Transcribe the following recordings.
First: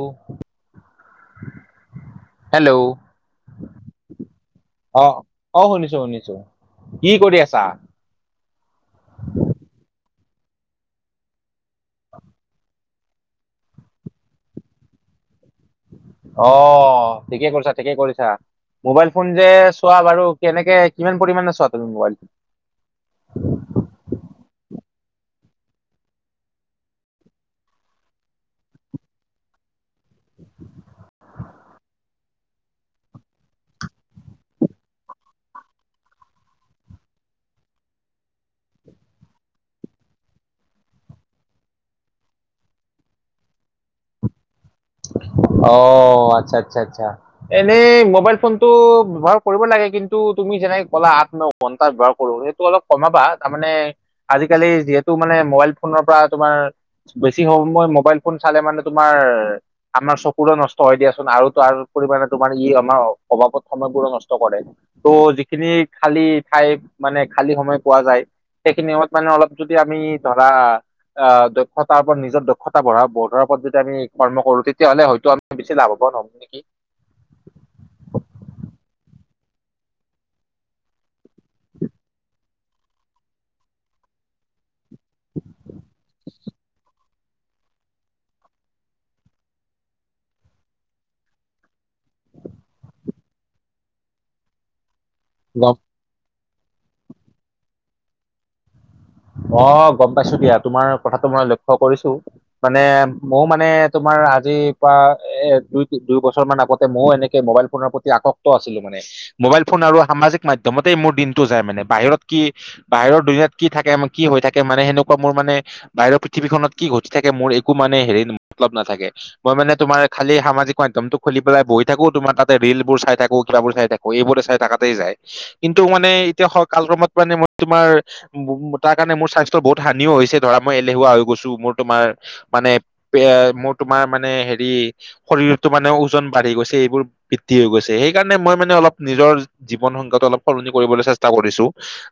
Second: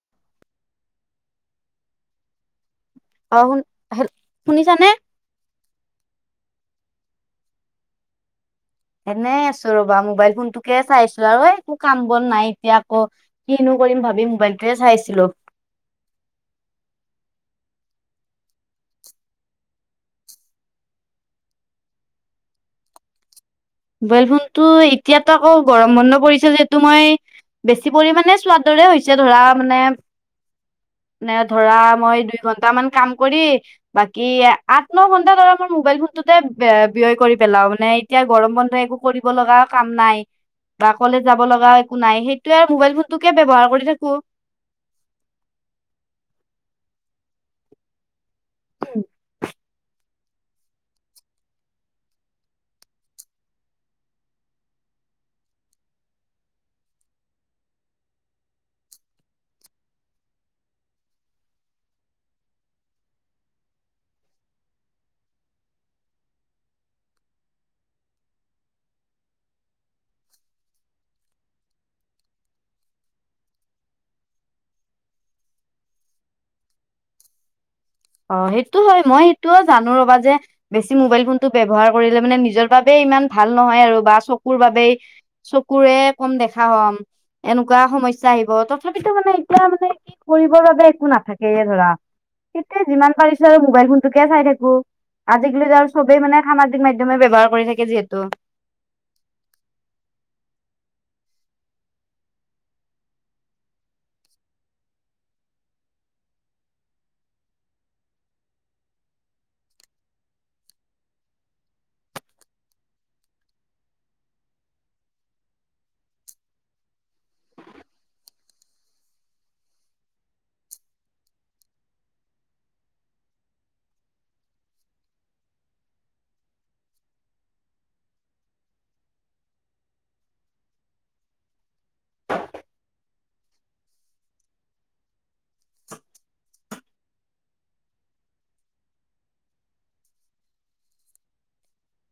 অ hello অ শুন হেল- শুনিছানে অ অ শুনিছো শুনিছো, কি কৰি আছা? এনেই আছো ৰবা মোবাইল ফোনটোকে চাইছো আৰু এই একো কাম বন নাই এতিয়া আকৌ, কিনো কৰিম ভাবি মোবাইলটোৱে চাই আছিলো। অ ঠিকে কৰিছা ঠিকে কৰিছা। মোবাইল ফোন যে চোৱা বাৰু কেনেকে কিমান পৰিমাণে চোৱা তুমি মোবাইল ফোন, [inaudible] মোবাইল ফোনতটো এতিয়াতো আকৌ গৰম বন্ধ পৰিছিল যিহেতু মই, বেছি পৰিমাণে চোৱাদৰে হৈছে ধৰা মানে, নে ধৰা মই দুই ঘন্টা মান কাম কৰি, বাকি আঠ ন ঘন্টা ধৰা মোৰ মোবাইল ফোনটোতে ব্যয় কৰি পেলাও মানে এতিয়া গৰম বন্ধ, একো কৰিব লগাও কাম নাই। বা কলেজ যাব লগা একো নাই সেইটোৱে আৰু মোবাইল ফোনটোকে ব্যয়ৱহাৰ কৰি থাকো। অ আচ্ছা আচ্ছা আচ্ছা, এনে মবাইল ফোনটো ব্যৱহাৰ কৰিব লাগে কিন্তু, টো তুমি যেনেকে ক'লা আঠ ন ঘণ্টা ব্যৱহাৰ কৰো সেইটো অলপ কমাবা তাৰমানে, আজিকালি যিহেতু মানে মোবাইল ফোনৰ পৰা তোমাৰ বেছি সময় মোবাইল ফোন চালে মানে তোমাৰ আমাৰ চকুৰো নষ্ট হয় দিয়াচোন আৰু তাৰ উপৰি মানে তোমাৰ ই আমাৰ অভাৱত সময়বোৰো নষ্ট কৰে। ত' যিখিনি খালি ঠাই মানে খালী সময় পোৱা যায় সেইখিনি সমত মানে অলপ যদি আমি ধৰা আহ দক্ষতাৰ ওপৰত নিজৰ দক্ষতা বঢ়া বঢ়াৰ ওপৰত যদি আমি কৰ্ম কৰো তে তেতিয়া হ'লে হয়ত আমি বেছি লাভ হ'ম নেকি অ', সেইটো হয়, মই সেইটোও জানো ৰবা যে বেছি মোবাইল ফোনটো ব্যৱহাৰ কৰিলে মানে নিজৰ বাব ইমান ভাল নহয় আৰু বা চকুৰ বাব চকুৰে কম দেখা হ'ম। এনেকুৱা সমস্যা আহিব, তথাপিতো মানে এতিয়া মানে কি কৰিবৰ বাবে একো নাথাকেইে ধৰা। তেতিয়া যিমান পাৰিছো আৰু মোবাইল ফোনতোকে চাই থাকো, আজিকালি যে চবেই মানে সামাজিক মাধ্যমে ব্যৱহাৰ কৰি থাকে যিহেতু। অ', গম পাইছো দিয়া, তোমাৰ কথাটো মই লক্ষ্য কৰিছো। মানে ময় মানে তোমাৰ আজি পৰা, এ দুই দুই বছৰ মান আগতে ময়ো এনেকে মোবাইল ফোনৰ প্ৰতি আকক্ত আছিলো মানে। মোবাইল ফোন আৰু সামাজিক মাধ্যমতেই মোৰ দিনটো যায় মানে, বাহিৰত কি বাহিৰৰ দুনীয়াত কি থাকে কি হৈ থাকে মানে, সেনেকুৱা মোৰ মানে বাহিৰৰ পৃথিৱীখনত কি ঘটি থাকে মোৰ একো মানে, হেৰি মতলব নাথাকে। মই মানে তোমাৰ খালি সামাজিক মাধ্যটো খুলি পেলাই বহি থাকো, তোমাৰ তাতে ৰিলবোৰ চাই থাকো কিবা বোৰ চাই থাকো। [unintelligible] চাই থাকাতেই যায়, কিন্তু মানে এতিয়া কালক্ৰমত মানে মই তোমাৰ তাৰ কাৰণে মোৰ স্বাস্থ্য বহুত হানিও হৈছে ধৰা, মই এলেহুৱা হৈ গৈছো মোৰ তোমাৰ মানে, এ মোৰ তোমাৰ মানে হেৰি শৰীৰতো মানে ওজন বাঢ়ি গৈছে, এইবোৰ বৃদ্ধি হৈ গৈছে, সেইকাৰণে মই মানে অলপ নিজৰ জীৱন সংজ্ঞাটো অলপ সলনি কৰিবলৈ চেষ্টা কৰিছো,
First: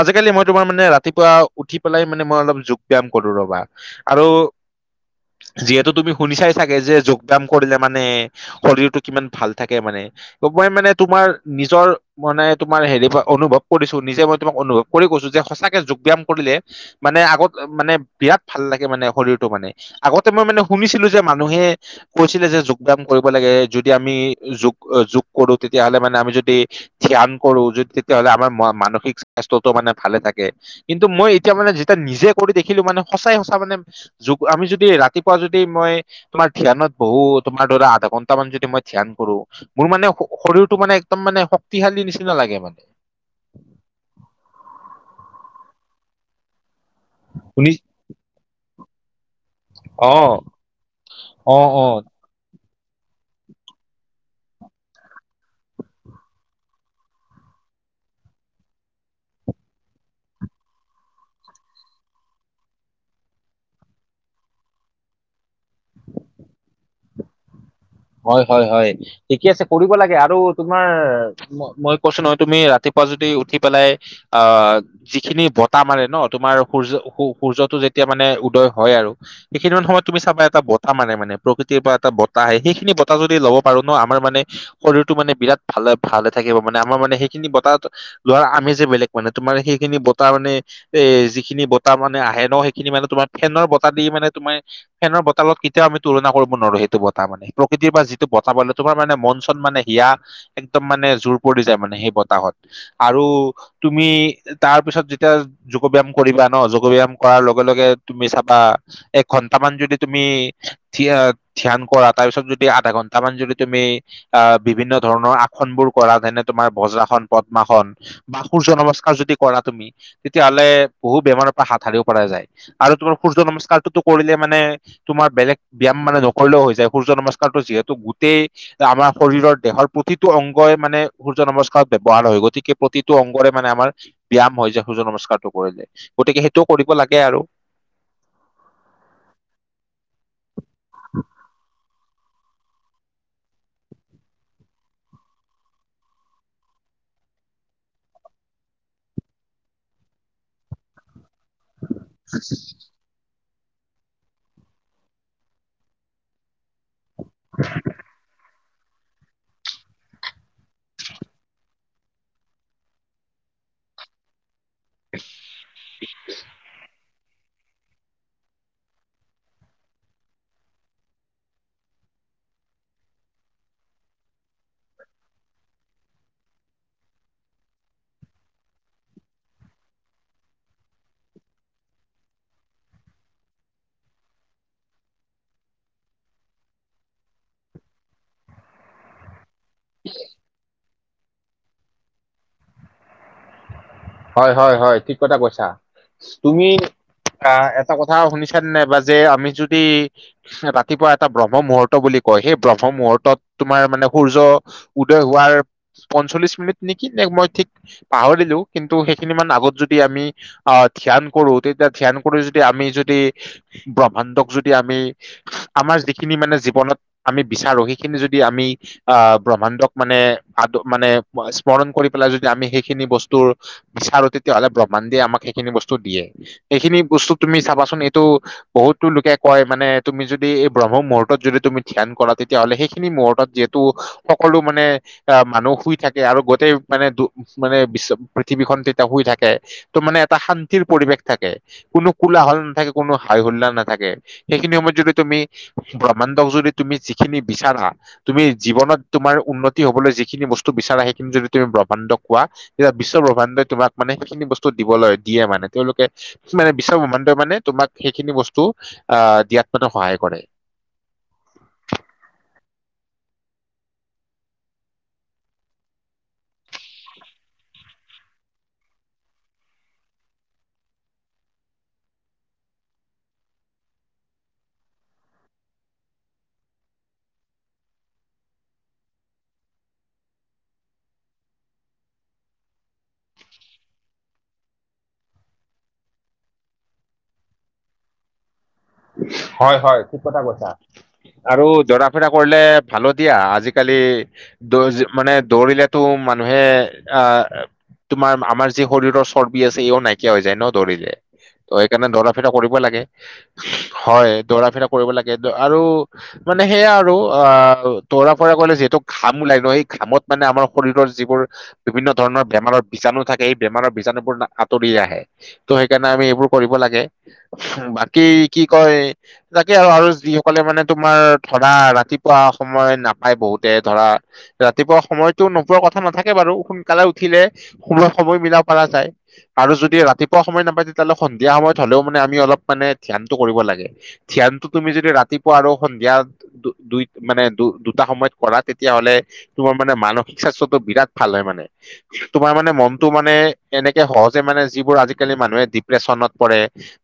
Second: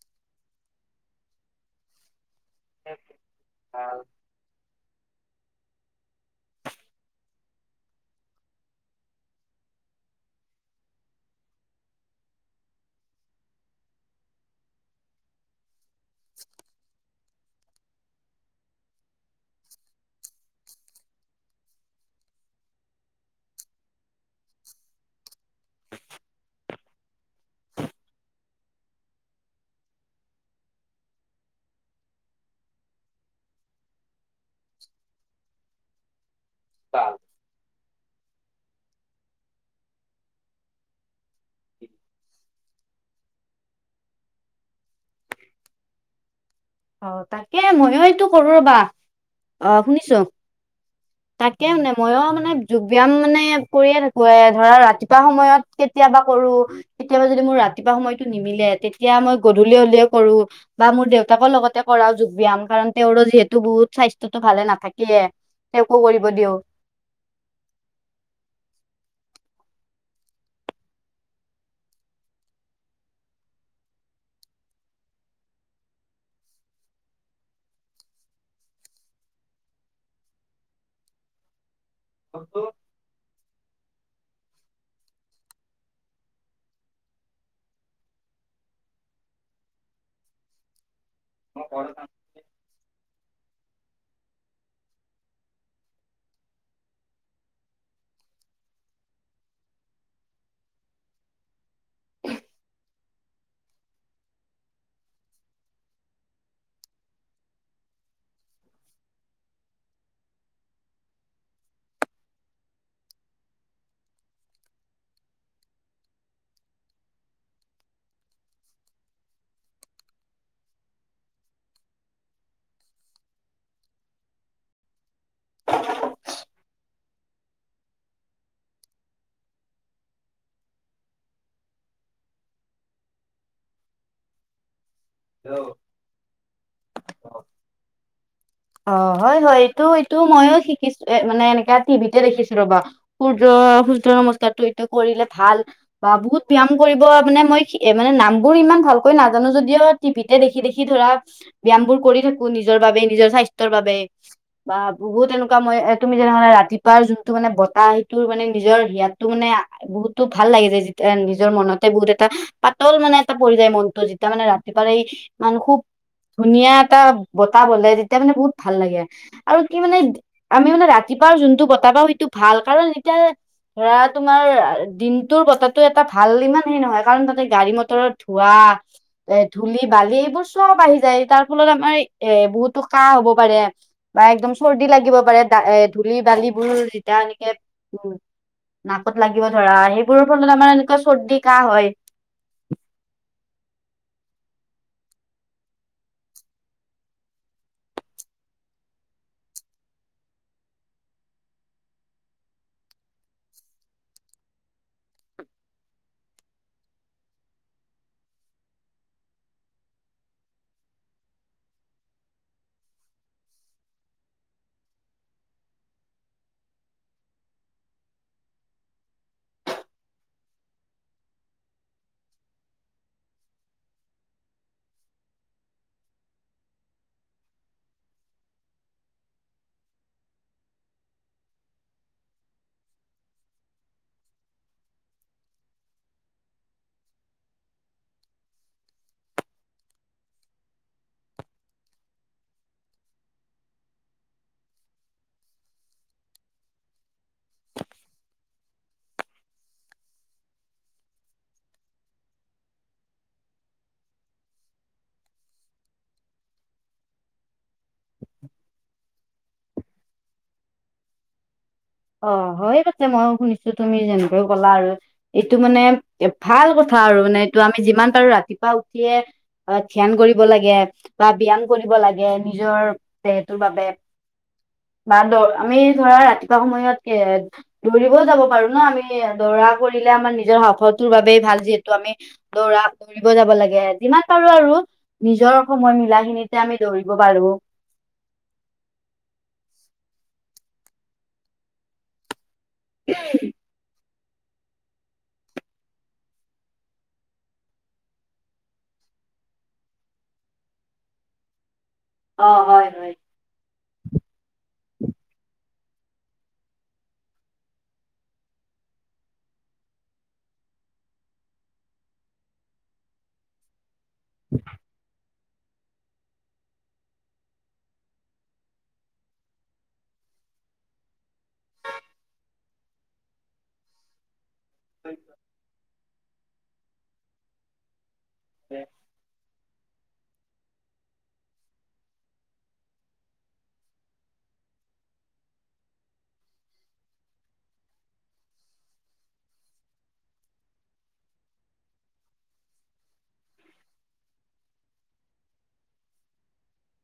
আজিকালি মই তোমাৰ মানে ৰা ৰাতিপুৱা উঠি পেলাই মানে মই অলপ যোগ ব্যায়াম কৰো ৰবা, আৰু যিহেতু তুমি শুনিচাই চাগে যে, যোগ ব্যয়াম কৰিলে মানে শৰীৰটো কিমান ভাল থাকে মানে। মই মানে তোমাৰ নিজৰ মানে তোমাৰ হেৰি অনুভৱ কৰিছো, নিজে মই তোমাক অনুভৱ কৰি কৈছো যে সঁচাকে ব্যায়াম কৰিলে, মানে আগত মানে বিৰাট ভাল লাগে মানে শৰীৰটো মানে। আগতে মই মানে শুনিছিলো যে, মানুহে কৈছিলে যে যোগ ব্যায়াম কৰিব লাগে, যদি আমি যোগ যোগ কৰো তেতিয়াহলে মানে আমি যদি ধ্যান কৰো, যদি তেতিয়াহ'লে আমাৰ মানসিক স্বাস্থ্যটো মানে ভালে থাকে। কিন্তু মই এতিয়া মানে যেতিয়া নিজে কৰি দেখিলো মানে, সঁচাই সঁচা মানে যোগ আমি যদি ৰাতিপুৱা যদি, মই তোমাৰ ধ্যানত বহু তোমাৰ ধৰা আধা ঘন্টা মান যদি মই ধ্যান কৰো, মোৰ মানে শৰীৰটো মানে একদম মানে, শক্তিশালী নিচিনা লাগে মানে। অ', তাকে শুনি ময়ো এইটো কৰো ৰ'বা। অ', শুনিছো। অ তাকে, অ মানে মইও মানে যোগ ব্যায়াম মানে কৰিয়ে থাকো, এ ধৰা ৰাতিপুৱা সময়ত কেতিয়াবা কৰো। কেতিয়াবা যদি মোৰ ৰাতিপুৱা সময়টো নিমিলে, তেতিয়া মই গধূলি হলেও কৰো বা মোৰ দেউতাকো লগত কৰা যোগ ব্যায়াম কাৰণ, তেওঁৰো যিহেতু বহুত স্বাস্থ্যতো ভালে নাথাকিয়ে, তেওঁকো কৰিব দিও। হয়, হয়, হয়, ঠিকে আছে কৰিব লাগে, আৰু তোমাৰ মই কৈছো নহয়, তুমি ৰাতিপুৱা যদি উঠি পেলাই আহ যিখিনি বতাহ মাৰে নহ, তোমাৰ সূৰ্য-সূৰ্যটো যেতিয়া মানে উদয় হয় আৰু সেইখিনি সময়ত তুমি চাবা এটা বতাহ মাৰে মানে, প্ৰকৃতিৰ পৰা এটা বতাহ আহে সেই সেইখিনি বতাহ যদি ল'ব পাৰো নহ, আমাৰ মানে শৰীৰটো মানে বিৰাট ভালে ভালে থাকিব, মানে আমাৰ মানে সেইখিনি বতাহ লোৱা আমিজে বেলেগ মানে তোমাৰ সেইখিনি বতাহ মানে, এ যিখিনি বতাহ মানে আহে নহ সেই খিনি মানে তোমাৰ ফেনৰ বতাহ দি মানে তোমাৰ ফেনৰ বতাহৰ লগত কেতিয়াও আমি তুলনা কৰিব নোৱাৰো, সেইটো বতাহ মানে। প্ৰকৃতিৰ পৰা যিটো বতাহ [unintelligible] তোমাৰ মানে মন চন মানে হিয়া একদম মানে জোৰ পৰি যায় মানে সেই বতাহত, আৰু তুমি, তাৰপিছত যেতিয়া যোগ ব্যায়াম কৰিবা নহ, যোগ ব্যায়াম কৰাৰ লগে লগে তুমি চাবা এঘন্টামান যদি তুমি ধ্য-ধ্যান কৰা তাৰপিছত যদি আধা ঘণ্টা মান যদি তুমি আহ বিভিন্ন ধৰণৰ আসন বোৰ কৰা যেনে, তোমাৰ ভজ্ৰাসন পদ্মাসন বা সূৰ্য নমস্কাৰ যদি কৰা তুমি তেতিয়াহ'লে বহু বেমাৰৰ পৰা হাত সাৰিব পৰা যায়, আৰু তোমাৰ সূৰ্য নমস্কাৰটোতো কৰিলে মানে তোমাৰ বেলেগ ব্যায়াম মানে নকৰিলেও হৈ যায়, সূৰ্য নমস্কাৰটো যিহেতু গোটেই আমাৰ শৰীৰৰ দেহৰ প্ৰতিটো অংগই মানে সূৰ্য নমস্কাৰত ব্যৱহাৰ হয়, গতিকে প্ৰতিটো অংগৰে মানে আমাৰ ব্যায়াম হয় যে সূৰ্য নমস্কাৰটো কৰিলে, গতিকে সেইটোও কৰিব লাগে আৰু। অ', হয়, হয়, এইটো এইটো ময়ো শিকিছোঁ, এ মানে এনেকা টিভিতে দেখিছো ৰ'বা। সূৰ্য, সূৰ্য নমস্কাৰটো এইটো কৰিলে ভাল। বা বহুত ব্যায়াম কৰিব, মানে মই মানে নামবোৰ ইমান ভালকৈ নাজানো যদিও টিভিতে দেখি দেখি ধৰা, ব্যয়ামবোৰ কৰি থাকোঁ নিজৰ বাবে, নিজৰ স্বাস্থ্যৰ বাবে, বা বহুত এনেকুৱা মই এ তুমি যেনেধৰণে ৰাতিপুৱাৰ যোনটো মানে বতাহ, সেইটোৰ মানে নিজৰ হিয়াটো মানে বহুতো ভাল লাগি যায় যেতিয়া নিজৰ মনতে বহুত এটা, পাতল মানে এটা পৰি যায় মনটো তেতিয়া মানে ৰাতিপুৱা এই, মান খুব ধুনীয়া এটা বতাহ বলে তেতিয়া মানে বহুত ভাল লাগে। আৰু কি মানে, আমি মানে ৰাতিপুৱা যোনটো বতাহ পাওঁ সেইটো ভাল, কাৰণ এতিয়া ধৰা তোমাৰ দিনটোৰ বতাহটো এটা ভাল ইমান সেই নহয়, কাৰণ তাতে গাড়ী মটৰৰ ধোঁৱা এ ধূলি বালি এইবোৰ চব আহি যায়, তাৰ ফলত আমাৰ এ বহুতো কাহ হ'ব। পাৰে, বা একদম চৰ্দি লাগিব পাৰে, এ ধূলি বালিবোৰ যেতিয়া এনেকে উ নাকত লাগিব ধৰা, সেইবোৰৰ ফলত আমাৰ এনেকুৱা চৰ্দি কাহ হয়। হয়, হয়, হয়, ঠিক কথা কৈছা। তুমি আ, এটা কথা শুনিছা নে নাইবা যে আমি যদি ৰাতিপুৱা এটা ব্ৰহ্ম মুহূৰ্ত বুলি কয়, সেই ব্ৰহ্ম মুহূৰ্তত তোমাৰ মানে সূৰ্য উদয় হোৱাৰ পঞ্চল্লিশ মিনিট নেকি, নে মই ঠিক পাহৰিলো। কিন্তু সেইখিনি মান আগত যদি আমি আ ধ্যান কৰোঁ, তেতিয়া ধ্যান কৰি যদি আমি যদি ব্ৰহ্মাণ্ডক যদি আমি, আমাৰ যিখিনি মানে জীৱনত আমি বিচাৰোঁ, সেইখিনি যদি আমি অ', ব্ৰহ্মাণ্ডক মানে আদ, মানে স্মৰণ কৰি পেলাই যদি আমি সেইখিনি বস্তুৰ বিচাৰোঁ, তেতিয়াহ'লে ব্ৰহ্মাণ্ডে আমাক সেইখিনি বস্তু দিয়ে, এইখিনি বস্তু তুমি চাবাচোন এইটো বহুতো লোকে কয় মানে তুমি যদি এই ব্ৰহ্ম মুহূৰ্তত যদি তুমি ধ্যান কৰা তেতিয়াহ'লে সেইখিনি মুহূৰ্তত যিহেতু সকলো মানে, আ, মানুহ শুই থাকে আৰু গোটেই মানে দু মানে বিশ্ব পৃথিৱীখন তেতিয়া শুই থাকে, ত' মানে এটা শান্তিৰ পৰিৱেশ থাকে। কোনো কোলাহল নাথাকে, কোনো হাই হোল্লাৰ নাথাকে। সেইখিনি সময়ত যদি তুমি, ব্ৰহ্মাণ্ডক যদি তুমি যিখিনি বিচাৰা তুমি জীৱনত তোমাৰ উন্নতি হবলৈ যিখিনি বস্তু বিচাৰা সেইখিনি যদি তুমি ব্ৰহ্মাণ্ড কোৱা তে বিশ্বব্ৰহ্মাণ্ডই তোমাক মানে সেইখিনি বস্তু দিবলৈ দিয়ে মানে, তেওঁলোকে মানে বিশ্ব ব্ৰহ্মাণ্ডই মানে তোমাক সেইখিনি বস্তু, আ, দিয়াত মানে সহায় কৰে। অ', হয়, পিছে ময়ো শুনিছোঁ, তুমি যেনেকৈ ক'লা আৰু এইটো মানে, এ ভাল কথা আৰু মানে এইটো আমি যিমান পাৰোঁ ৰাতিপুৱা উঠিয়ে অ', ধ্যান কৰিব লাগে। বা ধ্যান কৰিব লাগে, নিজৰ দেহটোৰ বাবে। বা দ, আমি ধৰা ৰাতিপুৱা সময়ত কি দৌৰিবও যাব পাৰোঁ ন, আমি দৌৰা কৰিলে আমাৰ নিজৰ সফটোৰ বাবেই ভাল যিহেতু আমি দৌৰা, দৌৰিব যাব লাগে, যিমান পাৰোঁ আৰু নিজৰ সময় মিলা খিনিতে আমি দৌৰিব পাৰোঁ। হয়, হয় ঠিক কথা কৈছা। আৰু জৰা ফিৰা কৰিলে ভাল দিয়া আজিকালি দৌ মানে দৌৰিলেতো মানুহে আহ তোমাৰ, আমাৰ যি শৰীৰৰ চৰ্বি আছে, ইও নাইকিয়া হৈ যায় ন দৌৰিলে। ত', সেইকাৰণে দৌৰা অ ফিৰা কৰিব হয় লাগে, হয় হয়, দৌৰা ফিৰা কৰিব লাগে আৰু মানে সেয়া আৰু আ দৰা পৰা কলে যিহেতু ঘাম ওলাই, ন, সেই ঘামত মানে আমাৰ শৰীৰৰ যিবোৰ বিভিন্ন ধৰণৰ বেমাৰৰ বীজাণু থাকে এই বেমাৰৰ বীজাণু আঁতৰি আহে ত' সেইকাৰণে আমি এইবোৰ কৰিব লাগে। বাকী কি কয় তাকে আৰু আৰু যিসকলে মানে তোমাৰ ধৰা ৰাতিপুৱা সময় নাপায় বহুতে ধৰা ৰাতিপুৱা সময়তো নোপোৱা কথা নাথাকে বাৰু সোনকালে উঠিলে সম সময় মিলা পৰা যায়, আৰু যদি ৰাতিু পুৱা সময় নাপায় তেতিয়াহ'লে সন্ধিয়া সময়ত হলেও মানে আমি অলপ মানে ধ্যানটো কৰিব লাগে। ধ্যানটো তুমি যদি ৰাতিপুৱা আৰু সন্ধিয়া দু দুই মানে দু দুটা সময়ত কৰা তেতিয়াহ'লে তোমাৰ মানে মানসিক স্বাস্থ্যটো বিৰাট ভাল হয়, মানে। তোমাৰ মানে মনটো মানে এনেকে সহজে মানে যিবোৰ আজিকালি মানুহে ডিপ্ৰেশচনত পৰে।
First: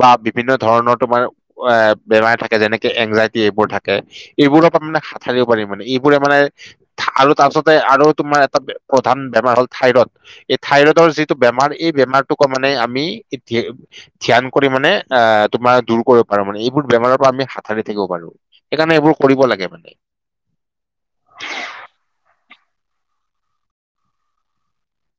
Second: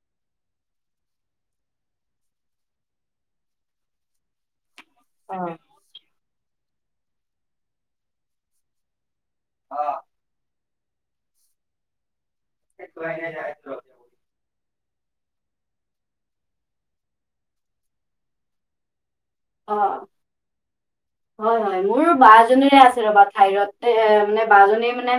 বা বিভিন্ন ধৰণৰ তোমাৰ এ বেমাৰ থাকে। যেনেকে এনজাইটি এইবোৰ থাকে। এইবোৰৰ পৰা মানে হাত সাৰিব পাৰিম মানে এইবোৰে মানে আৰু তাৰপাছতে আৰু তোমাৰ এটা প্ৰধান বেমাৰ হ'ল থাইৰড। এই থাইৰইডৰ যিটো বেমাৰ এই বেমাৰ টোক মানে আমি ধ্যান কৰি মানে অ', তোমাৰ দূৰ কৰিব পাৰো মানে এইবোৰ বেমাৰৰ পৰা আমি হাতশাৰী থাকিব পাৰো। সেইকাৰণে এইবোৰ কৰিব লাগে অ মানে। অ হয় মোৰ বা জনিৰে আছে ৰ'বা থাইৰইড এ মানে বা জনী মানে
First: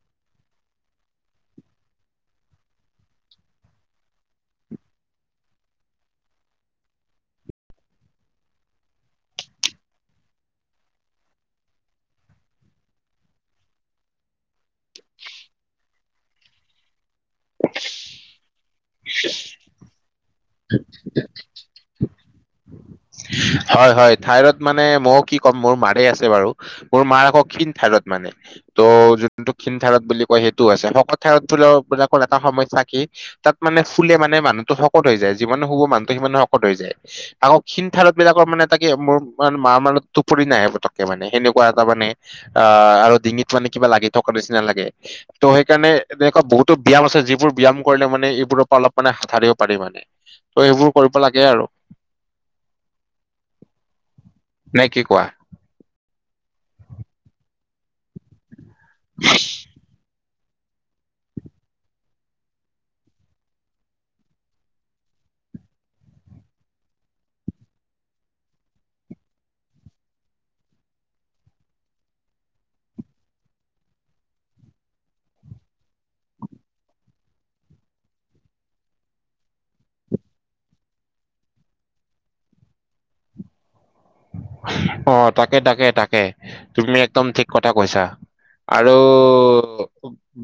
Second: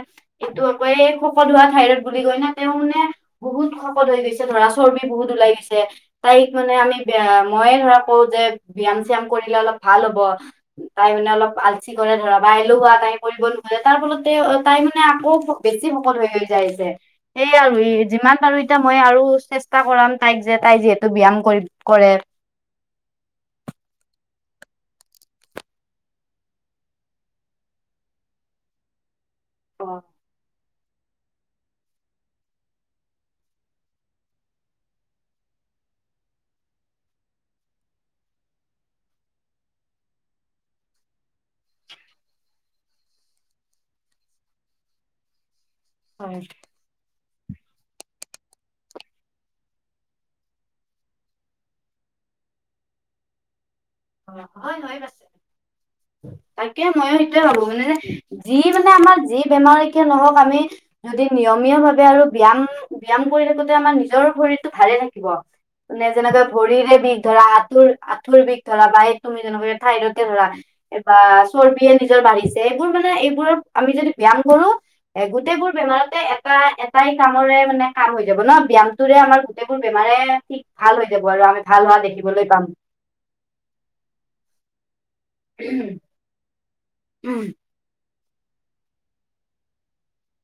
এইটো আকৌ এই শকত হোৱা থাইৰইড বুলি কয় না তেওঁ মানে বহুত শকত হৈ গৈছে ধৰা চৰ্বি বহুত ওলাই গৈছে। তাইক মানে আমি ব মইে ধৰা কওঁ যে ব্যয়াম চিয়াম কৰিলে অলপ ভাল হব। তাই মানে অলপ আলচি কৰে ধৰা বা এলেহুৱা তাই কৰিব নোখোজে তাৰ ফলতে তাই মানে আকৌ বেছি শকত হৈ যাইছে সেইয় আৰু ই যিমান পৰো এতিয়া মই আৰু চেষ্টা কৰাম তাইক যে, তাই যিহেতু ব্যায়াম কৰি কৰে। হয়, হয়, থঠাইৰড মানে মইো কি ক'ম মোৰ মাৰে আছে বাৰু। মোৰ মাৰ আকৌ খন থাইৰইড মানে। ত' যোনটো ক্ষীণ অ, থাইৰইড বুলি কয় সেইটো আছে, শকত থাইৰইড বিলাকৰ এটা সমস্যা কি তাত মানে ফুলে মানে মানুহটো শকত হৈ যায় যিমানে শুব মানুহটো সিমান শকত হৈ যায় আকৌ ক্ষীণ থাইৰইড বিলাকৰ মানে তাকে মোৰ মাৰ মানে টোপনি নাহে পতকে মানে সেনেকুৱা এটা মানে আহ আৰু ডিঙিত মানে কিবা লাগি থকা নিচিনা লাগে ত' সেইকাৰণে হয় এনেকুৱা বহুতো ব্যায়াম আছে। যিবোৰ ব্যায়াম কৰিলে মানে এইবোৰৰ পৰা অলপ মানে হাত সাৰিব পাৰি মানে ত' সেইবোৰ কৰিব লাগে আৰু। অ', হয়, নে হৈ কি কোৱা গছে তাকে ময়ো সেইটোৱে ভাবো মানে যে যি মানে আমাৰ যি বেমাৰ কিয় নহওক আমি যদি নিয়মীয়া ভাৱে আৰু বিয়াম ব্যায়ম কৰি থাকোতে আমাৰ নিজৰ শৰীৰটো ভালে থাকিব। মানে যেনেকে ভৰিৰে বিষ ধৰা আঁঠুৰ আঁঠুৰ বিষ ধৰা বা তুমি যেনেকা থাইৰইডে ধৰা। বা চৰ্বিয়ে নিজৰ বাঢ়িছে এইবোৰ মানে এইবোৰৰ আমি যদি ব্য়াম কৰো। এ গোটেই বোৰ বেমাৰতে এটা এটাই কামৰে মানে কাম হৈ যাব ন' ব্যয়াম টোৰে আমাৰ গোটেইবোৰ বেমাৰে ঠিক ভাল হৈ যাব আৰু আমি ভাল হোৱা দেখিবলৈ পাম। অ', তাকে তাকে তাকে, তুমি একদম ঠিক কথা কৈছা আৰু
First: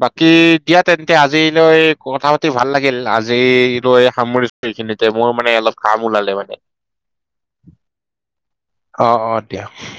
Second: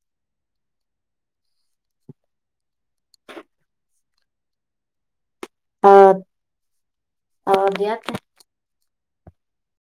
বাকী দিয়া তেন্তে আজিলৈ কথা পাতি ভাল লাগিল। আজিলৈ সামৰিছোঁ এইখিনিতে মোৰ মানে অলপ অ কাম ওলালে মানে। অ', দিয়া তে অ', অ', দিয়া।